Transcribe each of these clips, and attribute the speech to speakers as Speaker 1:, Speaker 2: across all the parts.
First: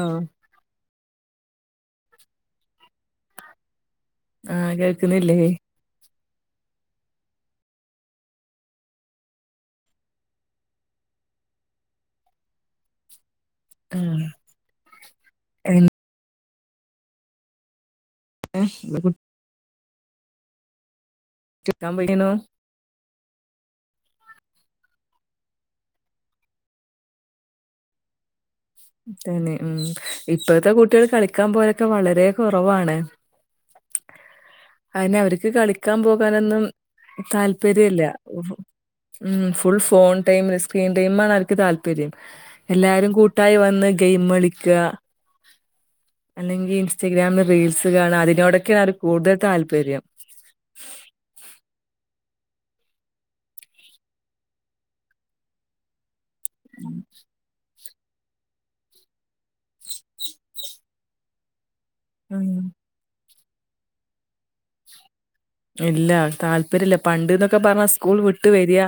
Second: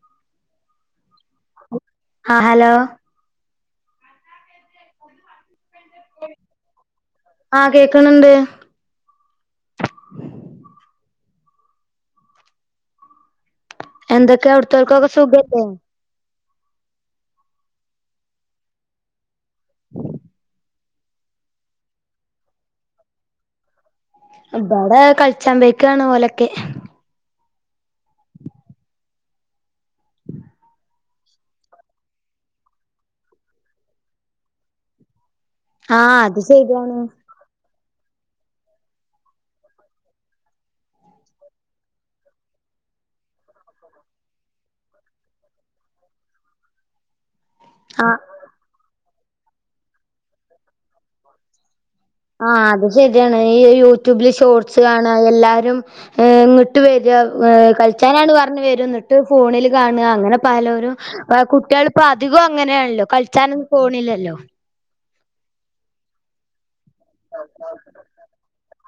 Speaker 1: ആഹ്
Speaker 2: ആഹ് ഹലോ
Speaker 1: ആഹ് കേൾക്കണില്ലേ
Speaker 2: ആഹ് കേക്കണിണ്ട്.
Speaker 1: ആഹ്
Speaker 2: എന്തക്കെ അവിടുത്തോർക്കൊക്കെ സുഖല്ലേ?
Speaker 1: [unintelligible] [unintelligible]
Speaker 2: ഇബടെ കളിച്ചാമ്പോയേക്കാണ് ഓലക്കെ.
Speaker 1: തന്നെ ഇം ഇപ്പഴത്തെ കുട്ടികള് കളി ക്കാൻ പോവലൊക്കെ വളരേ കുറവാണ് അതിനവർ ക്ക്
Speaker 2: ആ
Speaker 1: കളിക്കാൻ
Speaker 2: അത്
Speaker 1: പോകാനൊന്നും
Speaker 2: ശരിയാണ്
Speaker 1: താല്പര്യ ഇല്ല. ഉം ഫുൾ ഫോൺ ടൈമില് സ്ക്രീൻ ടൈം ആണ് അവർക്ക് താല്പര്യം എല്ലാരും കൂട്ടായി വന്ന് ഗെയിമ്മ് കളിക്കാ അല്ലെങ്കി ഇൻസ്റ്റാഗ്രാമി റീൽസ്
Speaker 2: ആ
Speaker 1: കാണാ അതിനോടൊക്കെയാണ് അവർക്ക് കൂടുതൽ താല്പര്യം.
Speaker 2: ആഹ് അത് ശരിയാണ് ഈ യൂട്യൂബില് ഷോർട്സ് കാണാ എല്ലാരും. ഏഹ് ഇങ്ങട്ട് വരാ ഏഹ് കൾ ച്ചാനാണെന്ന് പറഞ്ഞു വരും എന്നട്ട് ഫോണില് കാണാ അങ്ങനെ പലോരും ഏഹ് കുട്ട്യാള് ഇപ്പൊ അധികോം
Speaker 1: ഉം
Speaker 2: അങ്ങനേണെല്ലോ കളിച്ചാനൊന്നും പോണില്ലല്ലോ.
Speaker 1: ഇല്ല താല്പര്യില്ല പണ്ട്ന്നൊക്കെ പറഞ്ഞ സ്കൂള് വിട്ട് വരിയാ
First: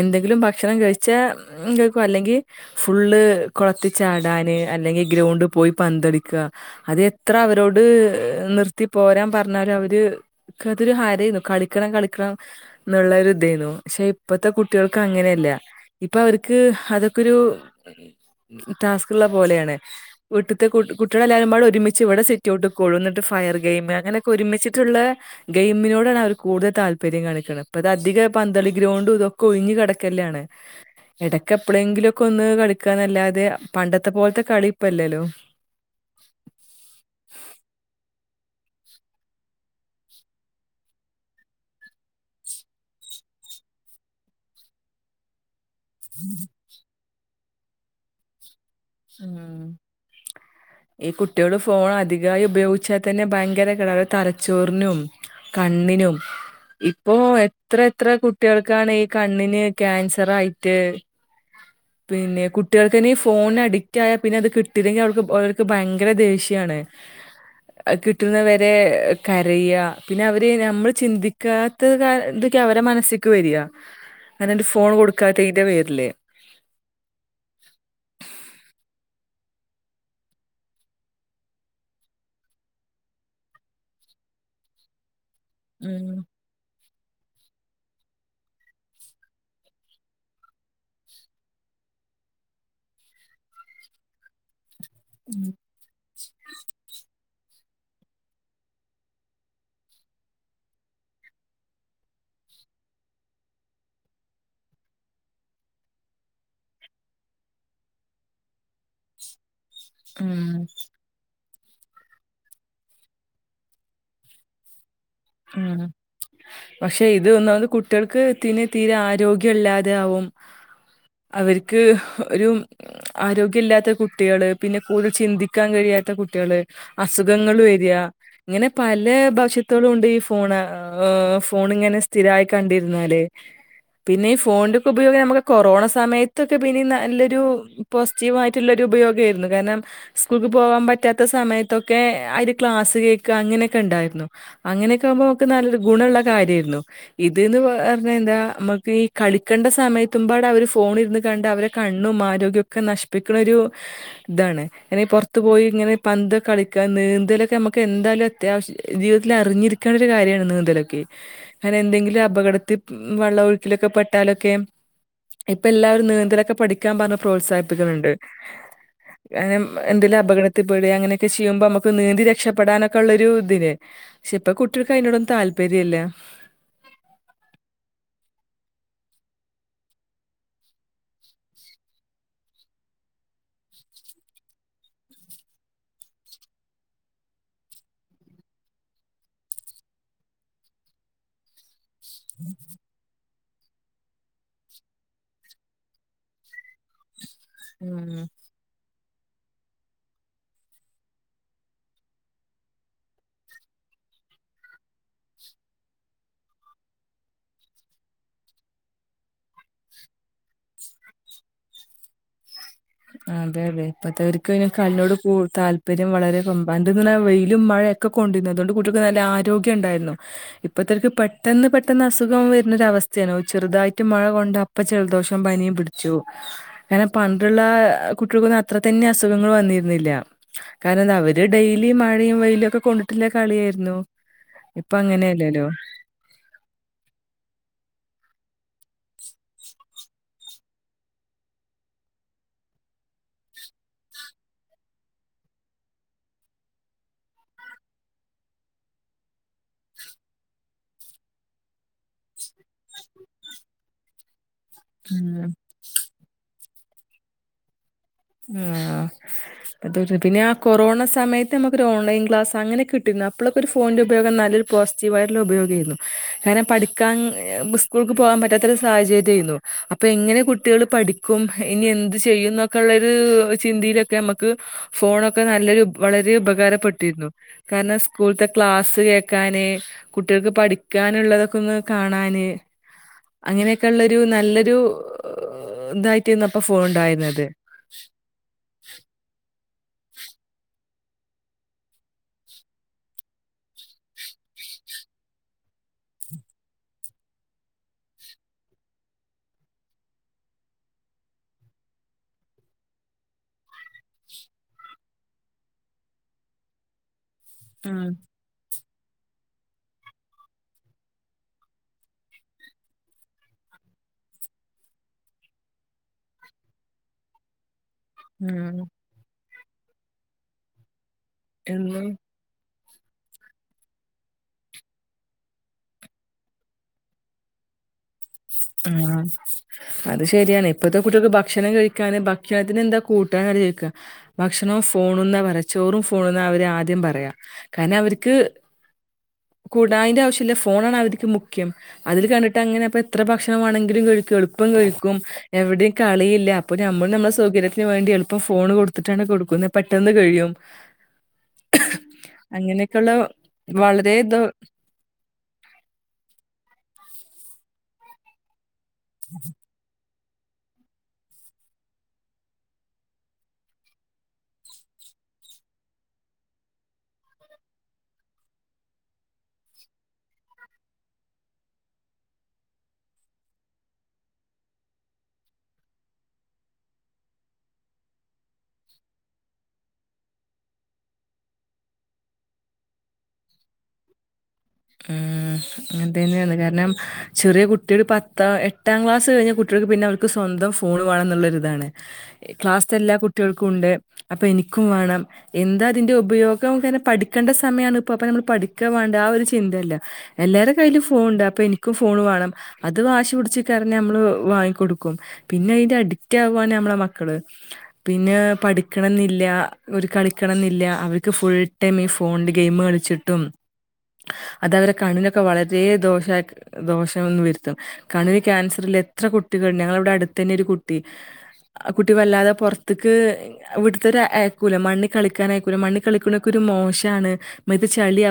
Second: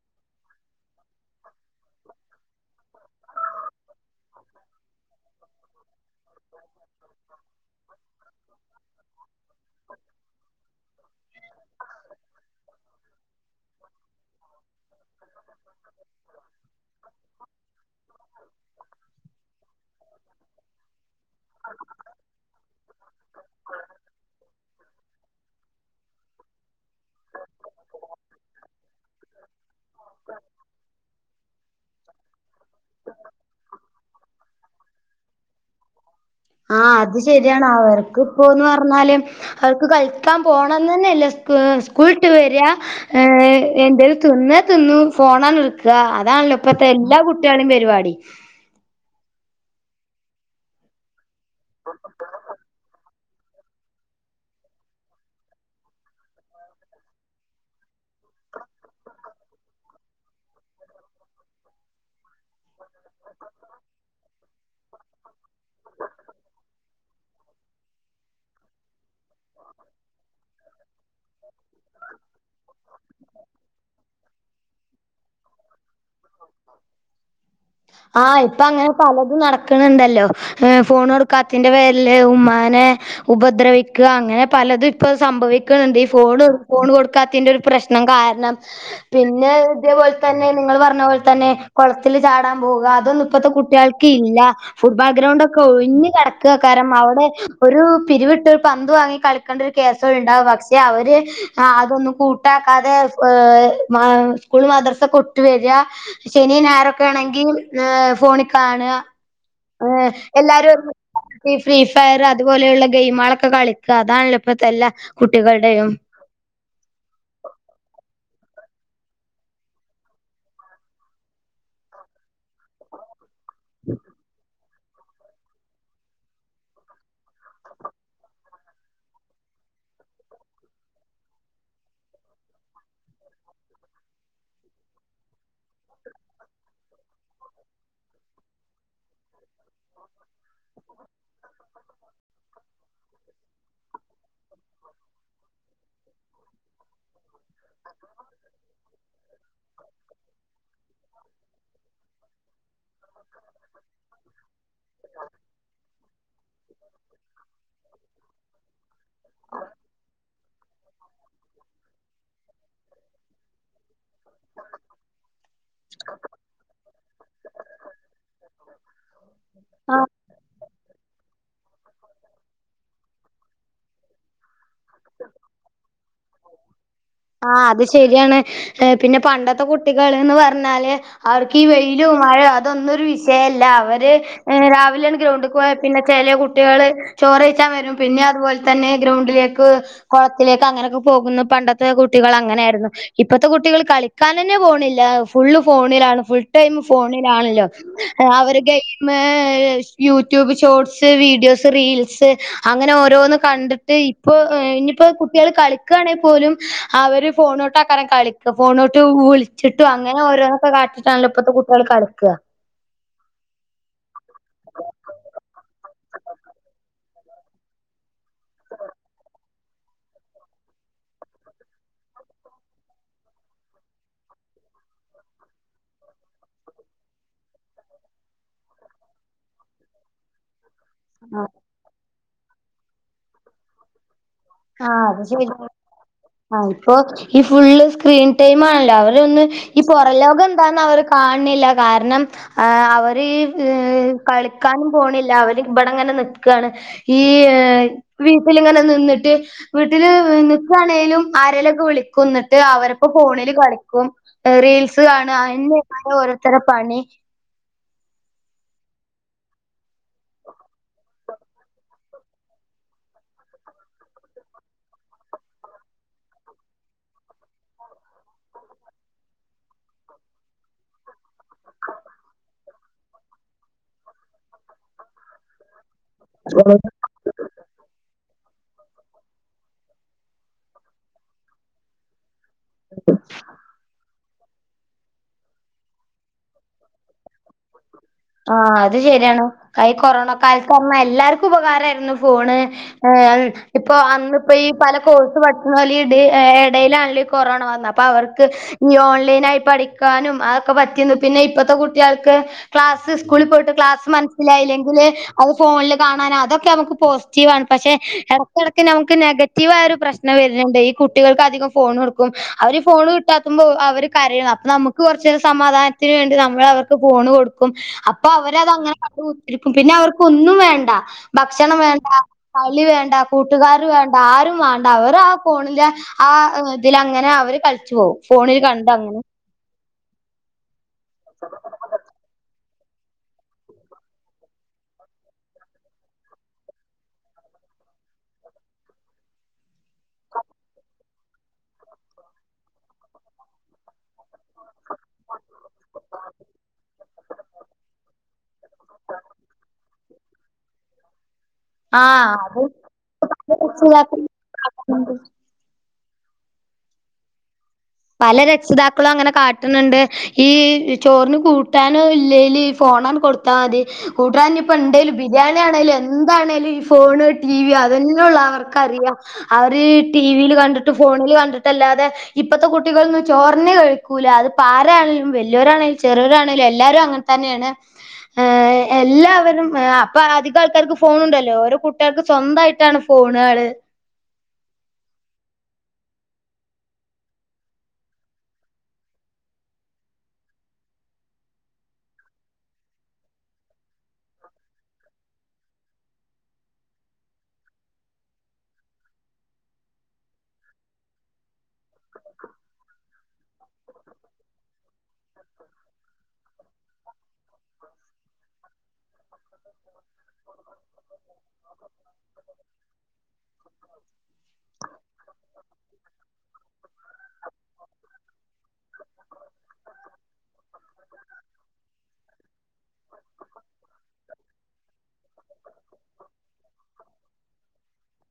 Speaker 1: എന്തെങ്കിലും ഭക്ഷണം കഴിച്ചാ കേൾക്കും അല്ലെങ്കിൽ ഫുള്ള് കൊളത്തിച്ചാടാന് ന് അല്ലെങ്കി ഗ്രൗണ്ടിൽ പോയി പന്തളിക്ക അത് എത്ര അവരോട് നിർത്തിപ്പോരാൻ പറ ഞ്ഞാലും അവര് നത്തൊരു ഹരേനു കളിക്കണം കളിക്കണം ഇന്നുള്ളൊരുതേനു പക്ഷേ ഇപ്പത്തെ കുട്ട്യേൾക്ക് അങ്ങനെല്ല. ഇപ്പൊ അവർക്ക് അതൊക്കൊരു ടാസ്ക്കിള്ള പോലെയാണ് വീട്ടിത്തെ കുട്ട് കുട്ടികളെല്ലാരുംബാടെ ഒരുമിച്ച് ഇവിടെ സിറ്റൗട്ടിൽ കൂടും ന്നിട്ട് ഫയർ ഗേയിമ് അങ്ങനെക്കെ ഒരുമിച്ചിട്ടുള്ള ഗെയ്മിനോടാണ് അവര് കൂടുതൽ താൽ പര്യം കാണിക്കണ്. ഇപ്പതധികം പന്തളി ഗ്രൗണ്ടും ഇതൊക്കെ ഒഴിഞ്ഞു കെടക്കല്ലേണ്. ഇടക്കെ എപ്പളെങ്കിലോക്കൊന്ന് കളിക്കാന്നല്ലാതെ പണ്ടത്തെ പോലെത്തെ കളി ഇപ്പല്ലെലോ.
Speaker 2: പോകുന്നപറഞ്ഞാൽ അവർക്ക് കളിക്കാൻ പോണന്നന്നെല്ലേ സ്‌കൂ സ്കുൾവിട്ട് വരാ ഏഹ് ഏ എന്തേൽ തിന്നേ തിന്നും ഫോണ ക്കാ അതാണല്ലോ ഇപ്പത്തെ എല്ലാ കുട്ട്യാളീം പരിപാടി
Speaker 1: ഈ കുട്ട്യാള് ഫോണ് അധികായി ഉപയോഗിച്ചാ ത്തെന്നെ ഭയങ്കര കേടാ തലച്ചോറിനും കണ്ണിനും ഇപ്പൊ എത്ര എത്ര കുട്ട്യാൾക്കാണ് ഈ കണ്ണിന് ക്യാൻസർ ആയിട്ട് പിന്നെ കുട്ട്യാൾക്കയ്ന് ഈ ഫോൺന് അടി ഏ പിന്നത് കിട്ടില്ലെങ്കിൽ അവൾക് ഓൽക്ക്‌ ഭയങ്കര ദേഷ്യാണ് അത് കിട്ട്ണ വരെ കരയ പിന്നെ അവരെ നമ്മൾ ചിന്തിക്കാത്ത ത തൊക്കെ അവരെ മനസ്സ്ക്ക് വെരാ ഞാനെന്റെ ഫോണ് കൊടുക്കാത്തേന്റെ പേരില്
Speaker 2: ആ ഇപ്പ അ പലതും നടക്കിന്ണ്ടല്ലോ ഏ ഫോണ് കൊടുക്കാത്തതിന്റെ പേരില് ഉമ്മാനെ ഉപദ്രവിക്ക തു അങ്ങനെ പലതും ഇപ്പൊ സംഭവിക്ക്ന്ണ്ട് ഇ
Speaker 1: ഉം
Speaker 2: ഇവിടെ ഫോണ് കൊടുക്കാത്തിന്റെ ഒരു പ്രശ്നം കാരണം പിന്നെ ഇതേ പോലെത്തന്നെ നിങ്ങൾ പറഞ്ഞപോലെ ത ന്നെ കൊളത്തില് ചാടാൻ പോക അതൊന്നും ഇപ്പത്തെ കുട്ടികൾക്ക് ഇല്ല ഫോട്‌ബോൾ
Speaker 1: ഉം
Speaker 2: ഗ്രൗണ്ടൊക്കെ ഒഴിഞ്ഞ് കേടക്കേകാരം അവടെ ഒരു പിരിവിട്ട് ഒരു പന്ത് വാങ്ങി കളിക്കണ്ട ഒരു കേസേ വടെ ഉണ്ടാകു പക്ഷേ പിന്നെ അവര് അ അതൊന്നും കൂട്ടാക്കാതെ സ്‌കൂളും മദ്രാസൊക്കെ വിട്ട് വെര ണ്ട ശനി ഞായറോക്കെണെങ്കി ഏ ഫോണി കാണ ഏ
Speaker 1: ഉം
Speaker 2: എല്ലാരും ഈ ഫ്രീ ഫയർ അതുപോലെയുള്ള ഗെയ്മൊക്കെ കളിക്കാ അതാണെല്ലോ ഇപ്പത്തെ എല്ലാ
Speaker 1: ഉ
Speaker 2: കുട്ടികളുടെയും
Speaker 1: പക്ഷെ ഇത് ഒന്നാമത് കുട്ട്യാൾക്ക് ത്തിന് തീരെ ആരോഗ്യല്ലാതെ ആവും അവര്ക് ഒരു ആരോഗ്യം ഇല്ലാത്ത കുട്ട്യാള് പിന്നെ കൂടുതൽ ചിന്തിക്കാൻ കഴിയാത്ത കുട്ട്യാള് അസുഖങ്ങള് വെരാ ഇങ്ങനെ പല [unintelligible] ഉണ്ട് ഇ ഫോണ് ഫോണിങ്ങനെ സ്ഥിരായി കണ്ടിര്ന്നാല് പിന്നെ ഈ ഫോണിന്റൊക്കെ ഉപയോഗം ഞമ്മക് കൊറോണ സമയത്തൊക്കെ പിന്നെ നല്ലൊരു പോസിറ്റിവായിട്ടുള്ളൊരു ഉപയോഗേര്ന്ന് കാരണം സ്കൂൾക്ക്‌ പോവാൻ പറ്റാത്ത സമയത്തൊക്കെ ആ ഒരു ക്ലാസ്സ്‌ കേൾക്ക അങ്ങനൊക്കെ ണ്ടായിരുന്നു അങ്ങനെ ഇതാവുമ്പൊ ഓക്ക് നല്ലൊരു ഗുണള്ള കാര്യേന്നു ഇത്ന്ന് പറഞ്ഞയ്ഞാ നമ്മക്ക് ഈ കളിക്കണ്ട സമ [unintelligible] അവര് ഫോൺ ഇരുന്ന് കണ്ട് അവരെ കണ്ണും ആരോഗ്യം ഒക്കെ നശിപ്പിക്ക്ണ ഒരു താണ് ഇങ്ങനെ പൊറ്ത്ത് പോയി ഇങ്ങനെ പന്ത്‌ കളിക്ക നീന്തലൊക്കെ നമുക്ക് എന്തായാലും അത്യാവശ്യ ജീവിതത്തിൽ അറിഞ്ഞിരി കാര്യാണ് നീന്തലൊക്കെ അങ്ങനെ എന്തെങ്കിലും അപകടത്തിൽ വെള്ളം ഒഴുക്കിലൊക്കെ പെട്ടാലൊക്കെ ഇപ്പം എല്ലാവരും നീന്തലൊക്കെ പഠിക്കാൻ പറഞ്ഞ് പ്രോത്സാഹിപ്പിക്കുന്നുണ്ട്
Speaker 2: [unintelligible]
Speaker 1: ങ്ങനം
Speaker 2: ആ
Speaker 1: എന്തേലും അപകടത്തിൽ പെടേ അങ്ങനെയൊക്കെ ചെയ്യുമ്പം നമ്മക്ക് നീന്തി രക്ഷപ്പെടാനൊക്കെ ഉള്ളൊരു ഇത്ല്ലേ പക്ഷെ ഇപ്പം കുട്ടികൾക്ക് അയ്നോടൊന്നും താല്പര്യല്ല
Speaker 2: ഏ പിന്നെ പണ്ടത്തെ കുട്ടികൾന്ന് പറഞ്ഞാല് അവർക്ക് ഈ വെയിലും മഴ അതൊന്നൊരു വി ശയല്ല അവര് രാവിലെയാണ് ഗ്രൗണ്ട്ക്ക് പോയ പിന്നെ ചെലേ കുട്ടികള് ചോറെയ്ച്ചാൻ വരും പിന്നെ അതുപോലെ തന്നെ ഗ്രൗണ്ടിലേക്ക് കൊളത്തിലേക്ക് അങ്ങനെയൊക്കെ പോകുന്നു പണ്ടത്തെ കുട്ടികൾ അങ്ങനെ ആയിരുന്നു ഇപ്പഴ്ത്തെ കുട്ടികള് കളിക്കാനന്നെ പോണില്ല ഫുള്ള് ഫോണിലാണ് ഫുൾ ടൈം ഫോൺ ണിലാണല്ലോ
Speaker 1: ഉം
Speaker 2: game YouTube shorts videos reels അങ്ങനെ ഓരോന്ന് കൺ കണ്ടിട്ട് ഇപ്പോ ഇനിയിപ്പോ കുട്ടികൾ കളിക്കാണേ പോലും അവര് ഫോണോട്ടക്കരെ കളിക്കും ഫോണോട്ട് വിളിച്ചിട്ടും അങ്ങനെ ഓരോന്നൊക്കെ കാട്ടിട്ടാണല്ലോ ഇപ്പഴ്ത്തെ കുട്ടികൾ കളിക്കാ
Speaker 1: അതെ അതെ ഇപ്പഴ്ത്തവർക്ക് പിന്നെ കളീനോട് കൂ താല്പര്യം വളരെ കൊമ്പാണ്ട് [unintelligible] വെയിലും മഴയൊക്കെ കൊണ്ടിന്നു അതോണ്ട് കുട്ടികൾക്ക് നല്ല ആരോഗ്യം ഉണ്ടായിരുന്നു ഇപ്പഴ്ത്തവർക്ക് പെട്ടെന്ന് പെട്ട ന്ന അസുഖം വരുന്നൊരു അവസ്ഥയാണ് ചെറുതായിട്ട് മഴ കൊണ്ട അപ്പം ജലദോഷോം പനിയും പിടിച്ചോവും അങ്ങനെ പണ്ട്ള്ള ആ കുട്ടികൾക്കൊന്നും അത്രതന്നെ അസുഗങ്ങള് അ വന്നിരുന്നില്ല കിരണം എന്തി അവര് ഡെയ്ലീ മഴ ഴയും വെയിലും ഒക്കെ കൊണ്ടിട്ടില്ല കളിയായിരുന്നു ഇപ്പൊ
Speaker 2: ആഹ് അത്
Speaker 1: അങ്ങനെയല്ലല്ലോ
Speaker 2: ശെരിയ ആ ഇപ്പൊ ഈ ഫുള്ള് സ്ക്രീൻ ടൈം ആണല്ലോ അവരൊന്നും ഈ പുറലോകം എന്താന്ന് അവർ കാണണില്ല കാരണം ആ അവര് കളിക്കാനും പോണില്ല അവര് ഇവിടെങ്ങനെ നിക്കാണ് ഈ വീട്ടിലിങ്ങനെ നിന്നിട്ട് വീട്ടില് നിക്കാണേലും ആരേലൊക്കെ വിളിക്കും എന്നിട്ട് അവരപ്പം ഫോണില് കളിക്കും റീൽസ് കാണാ
Speaker 1: ഉം
Speaker 2: ഓരോത്തര പണി
Speaker 1: ഉം ആ അതൊരു പിന്നെ ആ കൊറോണ സമയത്ത് നമുക്കൊരു ഓൺലൈൻ ക്ലാസ് അങ്ങനെ കിട്ടി അപ്പളേക്കും ഒരു ഫോണിന്റെ ഉപയോഗം നല്ലൊരു പോസിറ്റീവ് ആയ്ട്ടുള്ള ഉപയോഗം ആര്ന്നു അങ്ങനെ പഠിക്കാൻ ബുസ് സ്കൂൾക്ക് പോവാൻ പറ്റാത്തൊരു സാഹചര്യാരുന്നു അപ്പൊ എങ്ങനെ കുട്ടികൾ പഠിക്കും ഇനി എന്ത് ചെയ്യും എന്നൊക്കെ ഉള്ളൊരു [unintelligible] ചിന്തിയിലൊക്കെ നമുക്ക് ഫോണൊക്കെ നല്ലൊരു വളരെ ഉപകാരപ്പെട്ടിരുന്നു കാരണം സ്കൂൾ ത ക്ലാസ്സ് കേക്കാന് കുട്ടികൾക്ക് പഠിക്കാനുള്ളതൊക്കെ ഒന്ന് കാണാന് അങ്ങനെയൊക്കെ ഉള്ളൊരു നല്ലൊരു ഇതായിട്ട്ന്ന് അപ്പൊ ഫോൺ ഉണ്ടായിരുന്നത് [inaudible]
Speaker 2: ആ അത് ശരിയാണ് കൈ കൊറോണ കാലത്ത് ന്ന എല്ലാർക്കും ഉപകാരിയിരുന്നു ഫോണ് ഏ ഇപ്പോ അന്നിപ്പം ഈ പല കോഴ്സ് പഠി [unintelligible] എം എടേലാണല്ലോ ഈ കൊറോണ വന്ന അപ്പം അവർക്ക് ഞോൾലൈനായി പഠിക്കാനും അതൊക്കെ പ പറ്റീന്നു പിന്നെ ഇപ്പത്തെ കുട്ടികൾക്ക് ക്ലാസ്സ് സ്കൂളി പോയിട്ട് ക്ലാസ് മനസ്സിലായില്ലെങ്കില് അത് ഫോൺല് കാണാനോ അതൊക്കെ നമുക്ക് പോസ് റ്റീവാണ് പക്ഷെ
Speaker 1: ഉം
Speaker 2: എടക്കെട ക്ക് നമുക്ക് നെഗറ്റീവായ ഒരു പ്രശ്നം വരുന്നുണ്ട് ഈ കുട്ടികൾക്ക് അധികം ഫോണ് കൊടുക്കും അവര് ഫോണ് കിട്ടാത്തുമ്പോ അപ്പം അവര് കരയ്ന്ന് അപ്പൊ നമുക്ക് കൊറച്ച് സമാധാനത്തിന് വേണ്ടി നമ്മൾ അവർക്ക് ഫോണ് കൊടു ക്കും അപ്പൊ അവര്
Speaker 1: ഉം
Speaker 2: അതങ്ങനെ [inaudible] പിന്നെ അവർക്ക് ഒന്നും വേണ്ട ഭക്ഷണം
Speaker 1: എന്നും
Speaker 2: വേണ്ടാ കളി വേണ്ട കൂട്ടുകാര് വേണ്ട ആരും വേണ്ട അവര് ആ ഫോണിന്റെ ആ ഇതിലങ്ങനെ അവര് ക [unintelligible] പോവും ഫോണിൽ കണ്ട് അങ്ങനെ
Speaker 1: ആഹ് അത് ശരിയാണ് ഇപ്പഴ്ത്തെ കുട്ടികൾക്ക് ഭക്ഷണം കഴിക്കാന് ബാക്കി ഭക്ഷണത്തിന് എന്താ കൂട്ടാൻ അവര് ചോയിക്ക ഭക്ഷണവും ഫോണൂന്നാ പറയാ ചോറും ഫോണൂന്നാ അവര് ആദ്യം പറയാ കാരണം അവർക്ക്
Speaker 2: ഉ
Speaker 1: കുടായന്റെ ആവശ്യംമില്ല ഫോണ ആാണ് അവർക്ക് മുഖ്യം അതില് കണ്ടിട്ട് അങ്ങനെപ്പ എത്ര ഭക്ഷണ വണമെങ്കിലും കഴിക്കും എളുപ്പം കഴിക്കും എവിടെയും കളിയില്ല അപ്പൊ നമ്മള് നമ്മുടെ സൗകര്യത്തിന് വേണ്ടി എളുപ്പം ഫോണ് കൊടുത്തിട്ടാണ് കൊടുക്കുന്നത് പെട്ടെന്ന് കഴിയും
Speaker 2: ആ
Speaker 1: അങ്ങനെയൊക്കെയുള്ള വളരെതോ
Speaker 2: അത് പല രക്ഷിതാക്കളും അങ്ങനെ കാട്ടുന്നുണ്ട് ഈ ചോറിന് കൂട്ടാനോ ഇല്ലേല് ഫോണണ് കൊടുത്താൽ മതി കൂട്ടാന്നപ്പോ എന്തേലും അാന ആണെും എന്താണേിലും ഈ ഫോണ് ടി വിിയോ അതന്നെ ഉള്ള അവർക്കറിയാം അവര് ടി വിയിൽ കണ്ടിട്ട് ഫോണിൽ കണ്ടിട്ടല്ലാതെ ഇപ്പത്തെട്ടികൊന്നും ചോഞ്ഞ കഴിക്കൂില്ല അപ്പ ആണങ്കിലും വലിയോരാണങ്കിലും ചെറിയരരാണങ്കിലും എല്ലാവരും അങ്ങനെ തന്നെ എല്ലും അ അോല്ലോ ഓരോ എന്തായിട്ടാണ് ഫോണുകള്
Speaker 1: ഉ അങ്ങന തന്നെയ കാരണം ചെറിയ കുട്ടിയ ഒരു പത്ത എട്ടാം ക്ലാസ് കഴിഞ്ഞ കുട്ട പിന്നെ അവർക്ക് സ്വന്തം ഫോൺ വേണം എന്നുള്ളതാണ് ക്ലാസ് എല്ലാ കുട്ടികൾക്കും ഉണ്ട് അപ്പൊ എനിക്ക ും വേണം എന്താ അതിന്റെ ഉപയോഗംെ പഠിക്കേണ്ട സമയമാണ് ഇപ്പൊ അപ്പ നമ്മൾ പഠിക്കാ വേണ്ട ആ ഒരു ചിന്തല്ല എല്ലാരരുടെ കയ്ും ഫോൺുണ്ട് അപ്പൊ എനിക്ക് ും ഫോൺ വേണം അത് വാശി പിടച്ച് കാരഞ്ഞ നമ്മള് വാങ്ങിക്ക കൊടുക്കും പിന്നെ അ അഡിക്ച്ച് ആ നമ്മെ മക്ക പിന്നെ പ കിക്കണം എന്നില്ല ഒരു കളിക്കണം എന്നില്ല അവർക്ക് ഫുൾ ടൈം ഈ ഫോണില് ഗെയിം കളിച്ചിട്ടും അതവരെ കണുവിനൊക്കെ വളരെ ദോഷ ദോഷംന്ന് വരുത്തും കണുവിന് ക്യാൻസറിൽ എത്ര കുട്ടികൾ ഞങ്ങളവിടെ അടുത്ത് തന്നെ ഒരു കുട്ടി കുട്ടി വല്ലാതെ പുറത്തേക്ക് ഇവിടത്തെ ആയക്കൂല മണ്ണി കളിക്കായക്കൂല മണ്ണണ് കളിക്കണക്കെ മോശാണ് ഇത് ചളിയെ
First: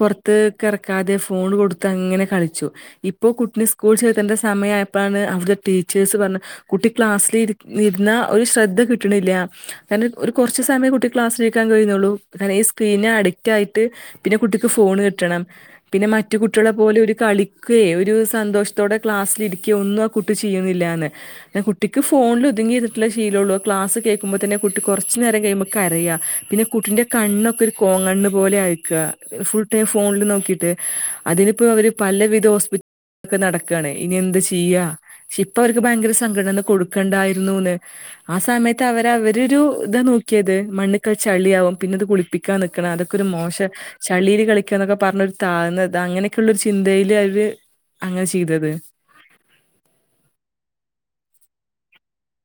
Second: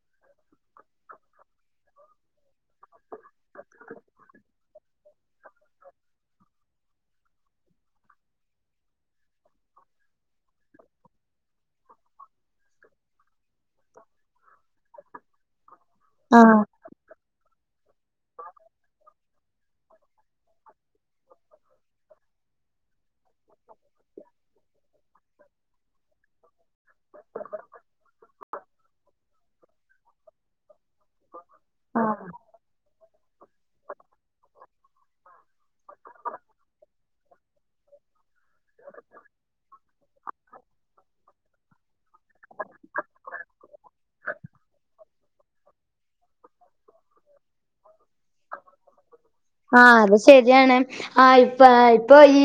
Speaker 1: പുറത്ത്ക്ക് ഇറക്കാതെ ഫോൺ കൊടുത്ത് അങ്ങനെ കളിച്ചു ഇപ്പോ കുട്ടിനെ ടീച്ചേഴസ് പറഞ്ഞ കുട്ടി ക്ലാസ്സിൽ ഇരുന്ന ഒരു ശ്രദ്ധ കിട്ടണില്ല ക ഒരു കുറച്ച് സമയ കുട്ടി ക്ലാസ്ിലാ കഴിയുന്നുള്ള പിന്നെ അഡിക്റ്റ് ആയിട്ട് പിന്നെ കുട്ടിക്ക് ഫോണ് കിട്ടണം പിന്നെ മറ്റു
Speaker 2: ആഹ്
Speaker 1: കുട്ടികളെ പോലെ ഒരു കളിക്കുകയ ഒരു സന്തോഷത്തോടെ ക്ലാസ്സിലിരിക്കുകയോ ഒന്നും ആ കുട്ടി ചെയ്യുന്നില്ല കുട്ടിക്ക് ഫോണിൽ ഒതുങ്ങി ചെയ്തിട്ടുള്ള ശീമുള്ളൂ ക്ലാസ് കേൾക്കുമ്പോന്നെ കുി കുറ നേരം പറ പിന്നെ കുട്ടിന്റെ കണ്ണൊക്കെ ണ് പോലെ അയക്കുക ഫുൾ ടൈം ഫോണിൽ നോക്കിട്ട് അതിനിപ്പോ അവര്
Speaker 2: ആഹ്
Speaker 1: പലവിധോ ഇൊക്കെ നടക്കയാണ് ഇനി എന്ത് ചെയ്യാ പെ ഇപ്പൊ അവർക്ക് ഭയങ്കര സംഘടന കൊടുക്കണ്ടായിരുന്നുന്ന് ആ സമയത്ത് അവര അവരരു ഇതാ നോക്കിയത് മണ്ണ് കളിച്ചളിയാവും പിന്നെത് കുളിപ്പിക്ക ളിക്കാൻ നിക്കണം അതൊക്കെ ഒരു മോശം ശളീൽ കളിക്കാ എന്നൊക്കെ പറഞ്ഞരു താഴന്ന അങ്ങനെയൊക്കെയുള്ള ഒരു ചിന്തയില് അവര് അങ്ങനെ ചെയ്തത്
Speaker 2: ആ അത് ശരിയാണ് ആ ഇ ഇപ്പൊ ഈ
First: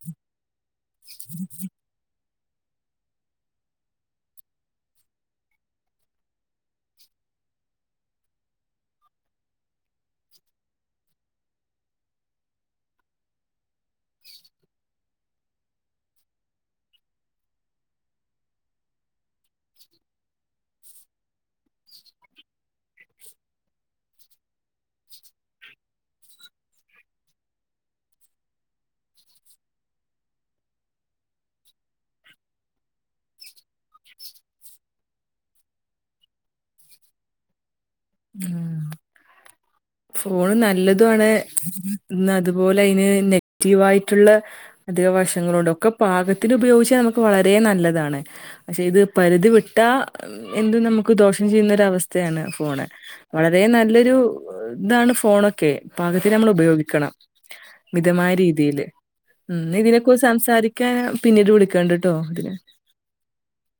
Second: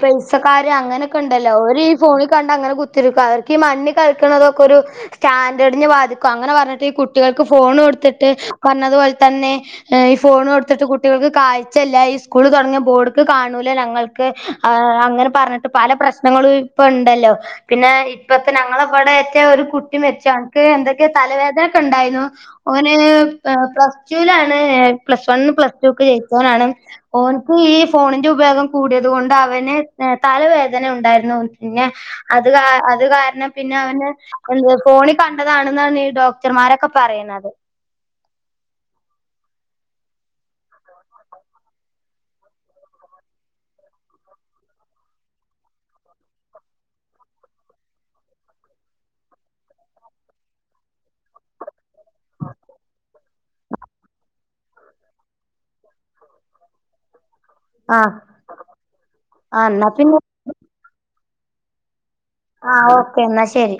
Speaker 2: പൈസ ക അങ്ങനൊക്കെ ഉണ്ടല്ലോ ഒരു ഫോണ കണ്ട അങ്ങനെ കുത്തിക്കും അവർക്ക്ഈ മണ്ണ കളിക്കുന്നതൊക്കെ ഒരു സ്റ്റാൻഡേഡിു ബാിക്ക അങ്ങെ പറഞ്ഞിട്ട് ഈ കുട്ടികൾ ോ കൊെന്നെോ കുട്ടികൾക്ക് കാഴ്ചല്ല ഈ സ്കൂൾ തുടങ്ങിയ ബോർഡ് കാണൂല ഞൾക്ക്് അങ്ങനെ പറഞ്ഞിട്ട് പല പ്രശ്നങ്ങളും ഇപ്പ ഉണ്ടല്ലോ പിന്നെ ഇപ്പത്തെ ഞങ്ങളവിടെച്ച ഒരു കുട്ടി മെച്ചനിക്ക് എന്തൊക്ക തലവേദനൊക്കെ ഉണ്ടായി ഓന പ്ലസ് ൂാണ് പ്ലസ് വൺ പ്ല ജയിച്ചനാണ് ഓൻക്ക് ഈ ഫോണിന്റെ ഉപയോഗം കൂടിയത കൊണ്ട് അവന് തലവേദന ോ ക ഡോക്ടർമാരൊക്കെ പറയുന്നത്
Speaker 1: ഉം ഫോണ് നല്ലതുാണ് അതുപോലെ അതിന് നെഗറ്റീവ ആായിട്ടുള്ള അത് വശങ്ങളണ്ട് ഒക്കെ പാകത്തിന് ഉപയോഗിച്ചാ നമുക്ക് വളരെ നല്ലതാണ് പക്ഷെ ഇത് പരിധി വിട്ട ഉം എന്തും നമുക്ക് ദോഷം ചെയ്യുന്നൊരവസ്ഥയാണ് ഫോണ് വളരേ നല്ലൊരു താണ് ഫോണൊക്കെ പാകത്തിന് നമ്മളുപയോഗിക്കണം
Speaker 2: ആഹ്
Speaker 1: മിതമായ രീതിയില് ഉം
Speaker 2: ആഹ്
Speaker 1: ന്ന
Speaker 2: എന്നാ പിന്നെ
Speaker 1: ഇതിനെക്കുറിച്ച് സംസാരിക്കാൻ പിന്നീട് വിളിക്കണ്ട്
Speaker 2: ആഹ് ഓക്കേ എന്നാ ശരി